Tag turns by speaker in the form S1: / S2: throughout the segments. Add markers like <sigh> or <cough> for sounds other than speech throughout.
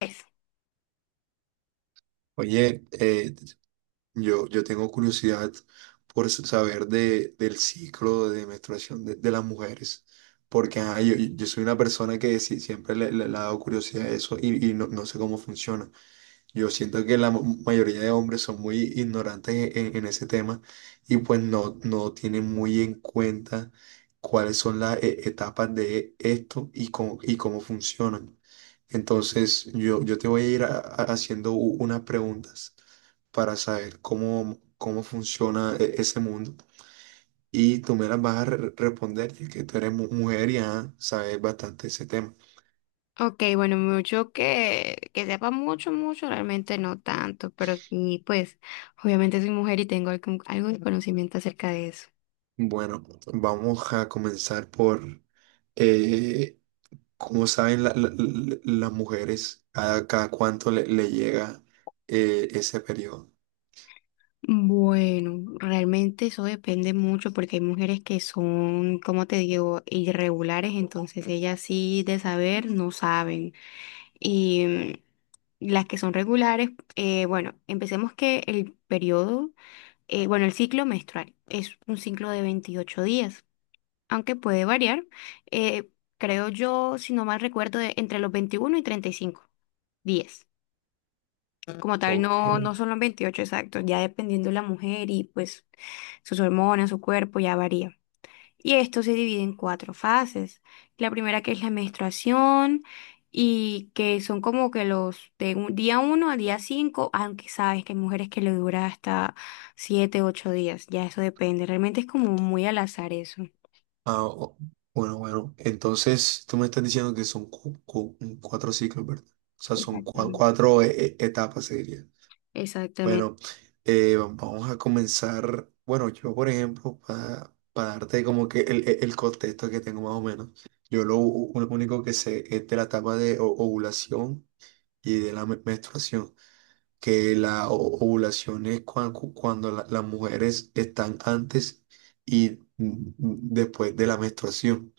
S1: Eso.
S2: Oye, yo tengo curiosidad por saber del ciclo de menstruación de las mujeres, porque ajá, yo soy una persona que siempre le ha dado curiosidad a eso y no sé cómo funciona. Yo siento que la mayoría de hombres son muy ignorantes en ese tema y pues no tienen muy en cuenta cuáles son las etapas de esto y cómo funcionan. Entonces, yo te voy a ir haciendo unas preguntas para saber cómo funciona ese mundo y tú me las vas a responder ya que tú eres mujer y ajá, sabes bastante ese tema.
S1: Ok, bueno, mucho que sepa mucho, mucho, realmente no tanto, pero sí, pues obviamente soy mujer y tengo algo de conocimiento acerca de eso.
S2: Bueno, vamos a comenzar. Eh, Como saben, las mujeres, cada cuánto le llega ese periodo?
S1: Bueno, realmente eso depende mucho porque hay mujeres que son, como te digo, irregulares, entonces ellas sí de saber no saben. Y mm, las que son regulares, bueno, empecemos que el periodo, bueno, el ciclo menstrual es un ciclo de 28 días, aunque puede variar, eh, creo yo, si no mal recuerdo, de entre los 21 y 35. 10. Como tal,
S2: Ok.
S1: no, no son los 28 exactos, ya dependiendo de la mujer y pues sus hormonas, su cuerpo, ya varía. Y esto se divide en cuatro fases. La primera, que es la menstruación, y que son como que los de día uno al día cinco, aunque sabes que hay mujeres que le dura hasta 7, 8 días, ya eso depende. Realmente es como muy al azar eso.
S2: Ah, bueno, bueno. Entonces, tú me estás diciendo que son cuatro ciclos, ¿verdad? O sea, son
S1: Exactamente.
S2: cuatro etapas, se diría.
S1: Exactamente.
S2: Bueno, vamos a comenzar. Bueno, yo, por ejemplo, darte como que el contexto que tengo más o menos, lo único que sé es de la etapa de ovulación y de la menstruación, que la ovulación es cuando las mujeres están antes y después de la menstruación.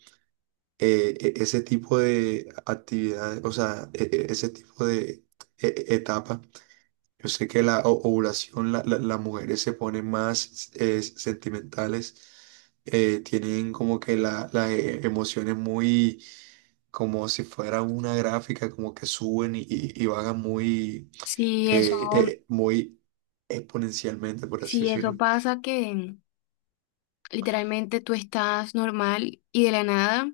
S2: E- ese tipo de actividades, o sea, ese tipo de etapa, yo sé que la ovulación, las mujeres se ponen más sentimentales, tienen como que las emociones muy, como si fuera una gráfica, como que suben y bajan muy
S1: si eso,
S2: eh, eh, muy exponencialmente, por así
S1: si eso
S2: decirlo.
S1: pasa, que literalmente tú estás normal y de la nada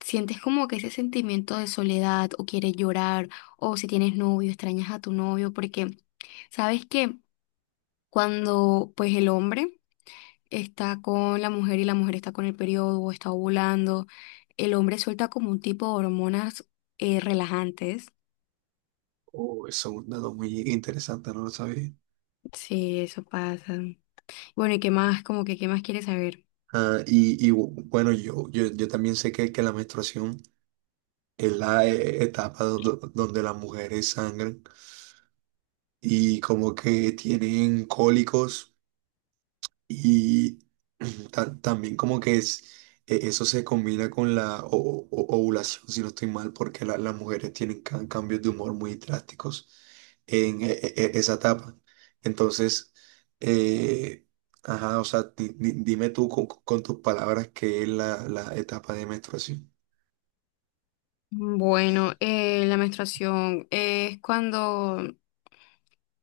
S1: sientes como que ese sentimiento de soledad o quieres llorar, o si tienes novio extrañas a tu novio, porque sabes que cuando pues el hombre está con la mujer y la mujer está con el periodo o está ovulando, el hombre suelta como un tipo de hormonas relajantes.
S2: Oh, eso es un dato muy interesante, no lo sabía.
S1: Sí, eso pasa. Bueno, ¿y qué más? Como que, ¿qué más quieres saber?
S2: Bueno, yo también sé que la menstruación es la etapa donde las mujeres sangran y como que tienen cólicos. Y <clears throat> también como que es. Eso se combina con la ovulación, si no estoy mal, porque las mujeres tienen cambios de humor muy drásticos en esa etapa. Entonces, eh, ajá, o sea, dime tú con tus palabras qué es la etapa de menstruación.
S1: Bueno, la menstruación es cuando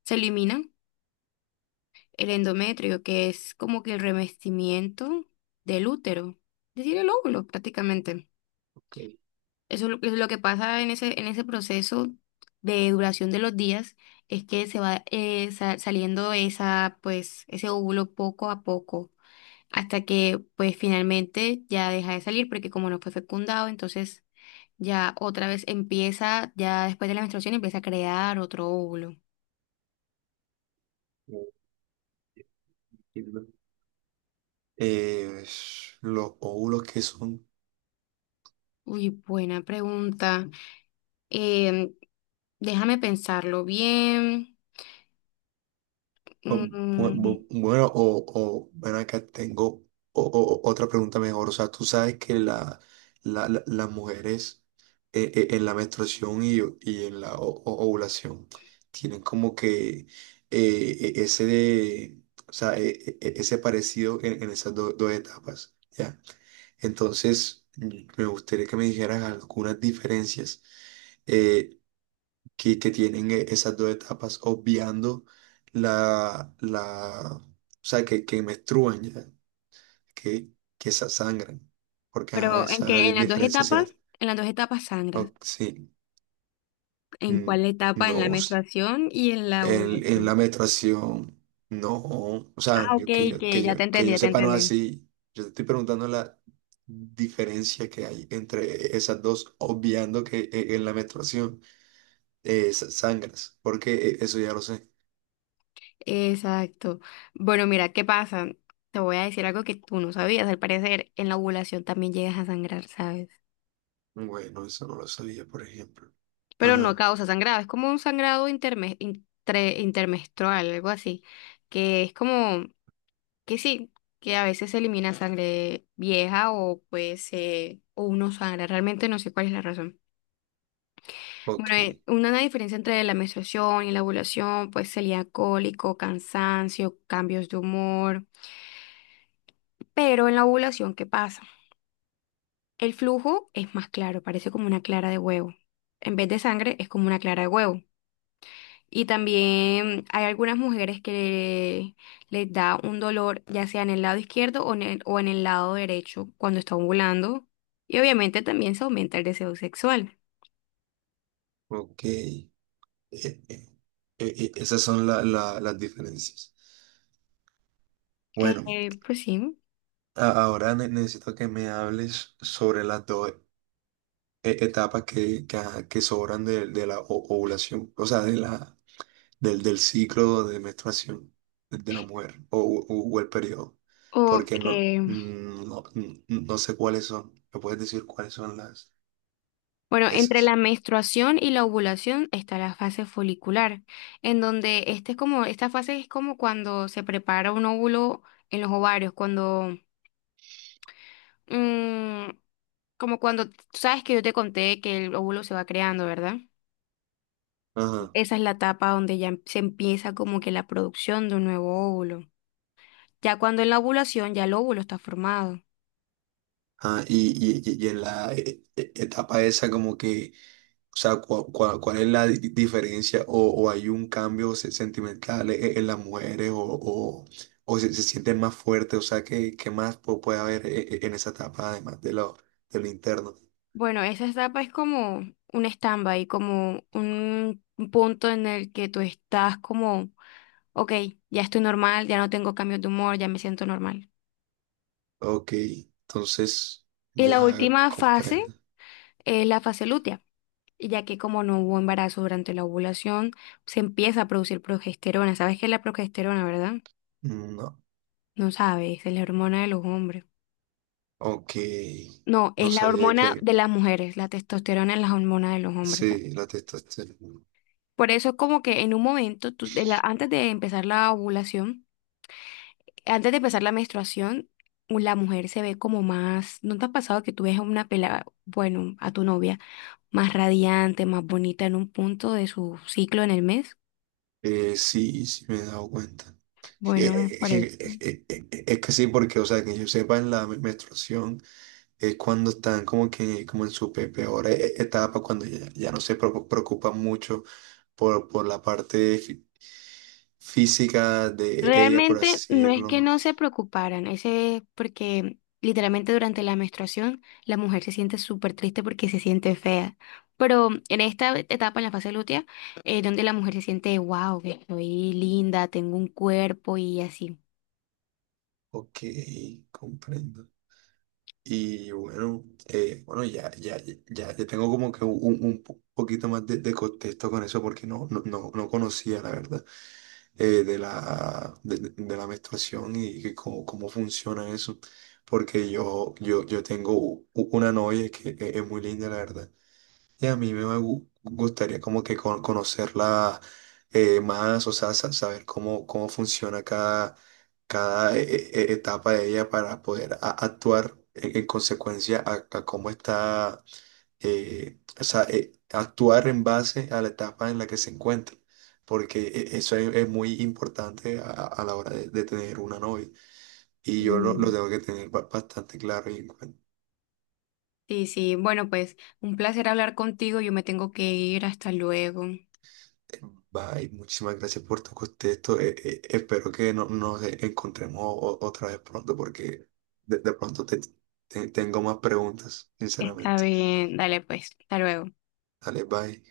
S1: se elimina el endometrio, que es como que el revestimiento del útero, es decir, el óvulo prácticamente.
S2: Ok,
S1: Eso es lo que pasa en ese proceso de duración de los días, es que se va saliendo esa, pues, ese óvulo poco a poco, hasta que pues finalmente ya deja de salir, porque como no fue fecundado, entonces ya otra vez empieza, ya después de la menstruación empieza a crear otro óvulo.
S2: entiendo. Eh, los óvulos que son.
S1: Uy, buena pregunta. Em, Déjame pensarlo bien.
S2: Pues, Bu-
S1: Mm,
S2: bu- Bueno, o ven acá, tengo otra pregunta mejor. O sea, tú sabes que las mujeres en la menstruación y en la ovulación tienen como que eh, eh, ese de, o sea, ese parecido en esas dos etapas, ¿ya? Entonces, me gustaría que me dijeras algunas diferencias eh, que tienen esas dos etapas, obviando o sea, que menstruan ya, que, que esa sangran, porque ajá,
S1: pero en
S2: esa
S1: que en las dos
S2: diferencia sí, la-
S1: etapas, en las dos etapas sangras.
S2: o- sí,
S1: ¿En
S2: mm,
S1: cuál etapa? En la
S2: no,
S1: menstruación y en la
S2: en la
S1: ovulación.
S2: menstruación, no, o sea,
S1: Ah, ok,
S2: yo- que yo,
S1: que
S2: que
S1: ya te
S2: yo, que
S1: entendí,
S2: yo
S1: ya te
S2: sepa no es
S1: entendí.
S2: así. Yo te estoy preguntando la diferencia que hay entre esas dos, obviando que en la menstruación sangras, porque eso ya lo sé.
S1: Exacto. Bueno, mira, ¿qué pasa? Te voy a decir algo que tú no sabías. Al parecer, en la ovulación también llegas a sangrar, ¿sabes?
S2: Bueno, eso no lo sabía, por ejemplo.
S1: Pero no
S2: Ah,
S1: causa sangrado, es como un sangrado intermenstrual, algo así, que es como que sí, que a veces se elimina sangre vieja o pues o uno sangra, realmente no sé cuál es la razón.
S2: ok,
S1: Bueno, una diferencia entre la menstruación y la ovulación, pues sería cólico, cansancio, cambios de humor, pero en la ovulación, ¿qué pasa? El flujo es más claro, parece como una clara de huevo. En vez de sangre, es como una clara de huevo. Y también hay algunas mujeres que les da un dolor, ya sea en el lado izquierdo o en el lado derecho, cuando está ovulando. Y obviamente también se aumenta el deseo sexual.
S2: ok. Eh, eh, Esas son las diferencias. Bueno,
S1: Pues sí.
S2: ahora necesito que me hables sobre las dos etapas ajá, que sobran de la ovulación, o sea, del ciclo de menstruación de la mujer o el periodo, porque
S1: Ok.
S2: no sé cuáles son. ¿Me puedes decir cuáles son las
S1: Bueno, entre
S2: esas?
S1: la menstruación y la ovulación está la fase folicular, en donde este es como, esta fase es como cuando se prepara un óvulo en los ovarios, cuando mm, como cuando tú sabes que yo te conté que el óvulo se va creando, ¿verdad?
S2: Ajá.
S1: Esa es la etapa donde ya se empieza como que la producción de un nuevo óvulo. Ya cuando en la ovulación ya el óvulo está formado.
S2: Y en la etapa esa como que, o sea, ¿cuál es la diferencia o hay un cambio sentimental en las mujeres o se sienten más fuertes? O sea, ¿qué más puede haber en esa etapa además de de lo interno?
S1: Bueno, esa etapa es como un stand-by, como un punto en el que tú estás como, ok, ya estoy normal, ya no tengo cambios de humor, ya me siento normal.
S2: Ok, entonces
S1: Y
S2: ya
S1: la última fase
S2: comprendo.
S1: es la fase lútea, y ya que como no hubo embarazo durante la ovulación, se empieza a producir progesterona. ¿Sabes qué es la progesterona, verdad?
S2: No,
S1: No sabes, es la hormona de los hombres.
S2: ok,
S1: No,
S2: no
S1: es la
S2: sabía
S1: hormona
S2: que
S1: de las mujeres, la testosterona es la hormona de los hombres.
S2: sí, la testosterona.
S1: Por eso es como que en un momento, antes de empezar la ovulación, antes de empezar la menstruación, u- la mujer se ve como más, ¿no te ha pasado que tú ves a una pelada, bueno, a tu novia, más radiante, más bonita en un punto de su ciclo en el mes?
S2: Sí, sí me he dado cuenta.
S1: Bueno, es
S2: Je-
S1: por eso.
S2: Es que sí, porque, o sea, que yo sepa, en la menstruación es cuando están como que, como en su peor etapa, cuando ya no se preocupan mucho por la parte física de ella, por
S1: Realmente
S2: así
S1: no es que
S2: decirlo.
S1: no se preocuparan, ese es porque literalmente durante la menstruación la mujer se siente súper triste porque se siente fea. Pero en esta etapa, en la fase lútea, es donde la mujer se siente, wow, que estoy linda, tengo un cuerpo y así.
S2: Ok, comprendo. Y bueno, ya tengo como que un poquito más de contexto con eso, porque no conocía, la verdad. De la menstruación y que cómo funciona eso. Porque yo tengo una novia que es muy linda, la verdad. Y a mí me gustaría como que conocerla más, o sea, saber cómo funciona cada etapa de ella para poder actuar en consecuencia a cómo está o sea, actuar en base a la etapa en la que se encuentra, porque eso es muy importante a la hora de tener una novia. Y yo lo
S1: Mm.
S2: tengo que tener bastante claro y en cuenta.
S1: Sí, sí. Bueno, pues un placer hablar contigo. Yo me tengo que ir. Hasta luego.
S2: Bye, muchísimas gracias por tu contexto. Espero que no, nos encontremos otra vez pronto, porque de pronto tengo más preguntas,
S1: Está
S2: sinceramente.
S1: bien, dale pues, hasta luego.
S2: Dale, bye.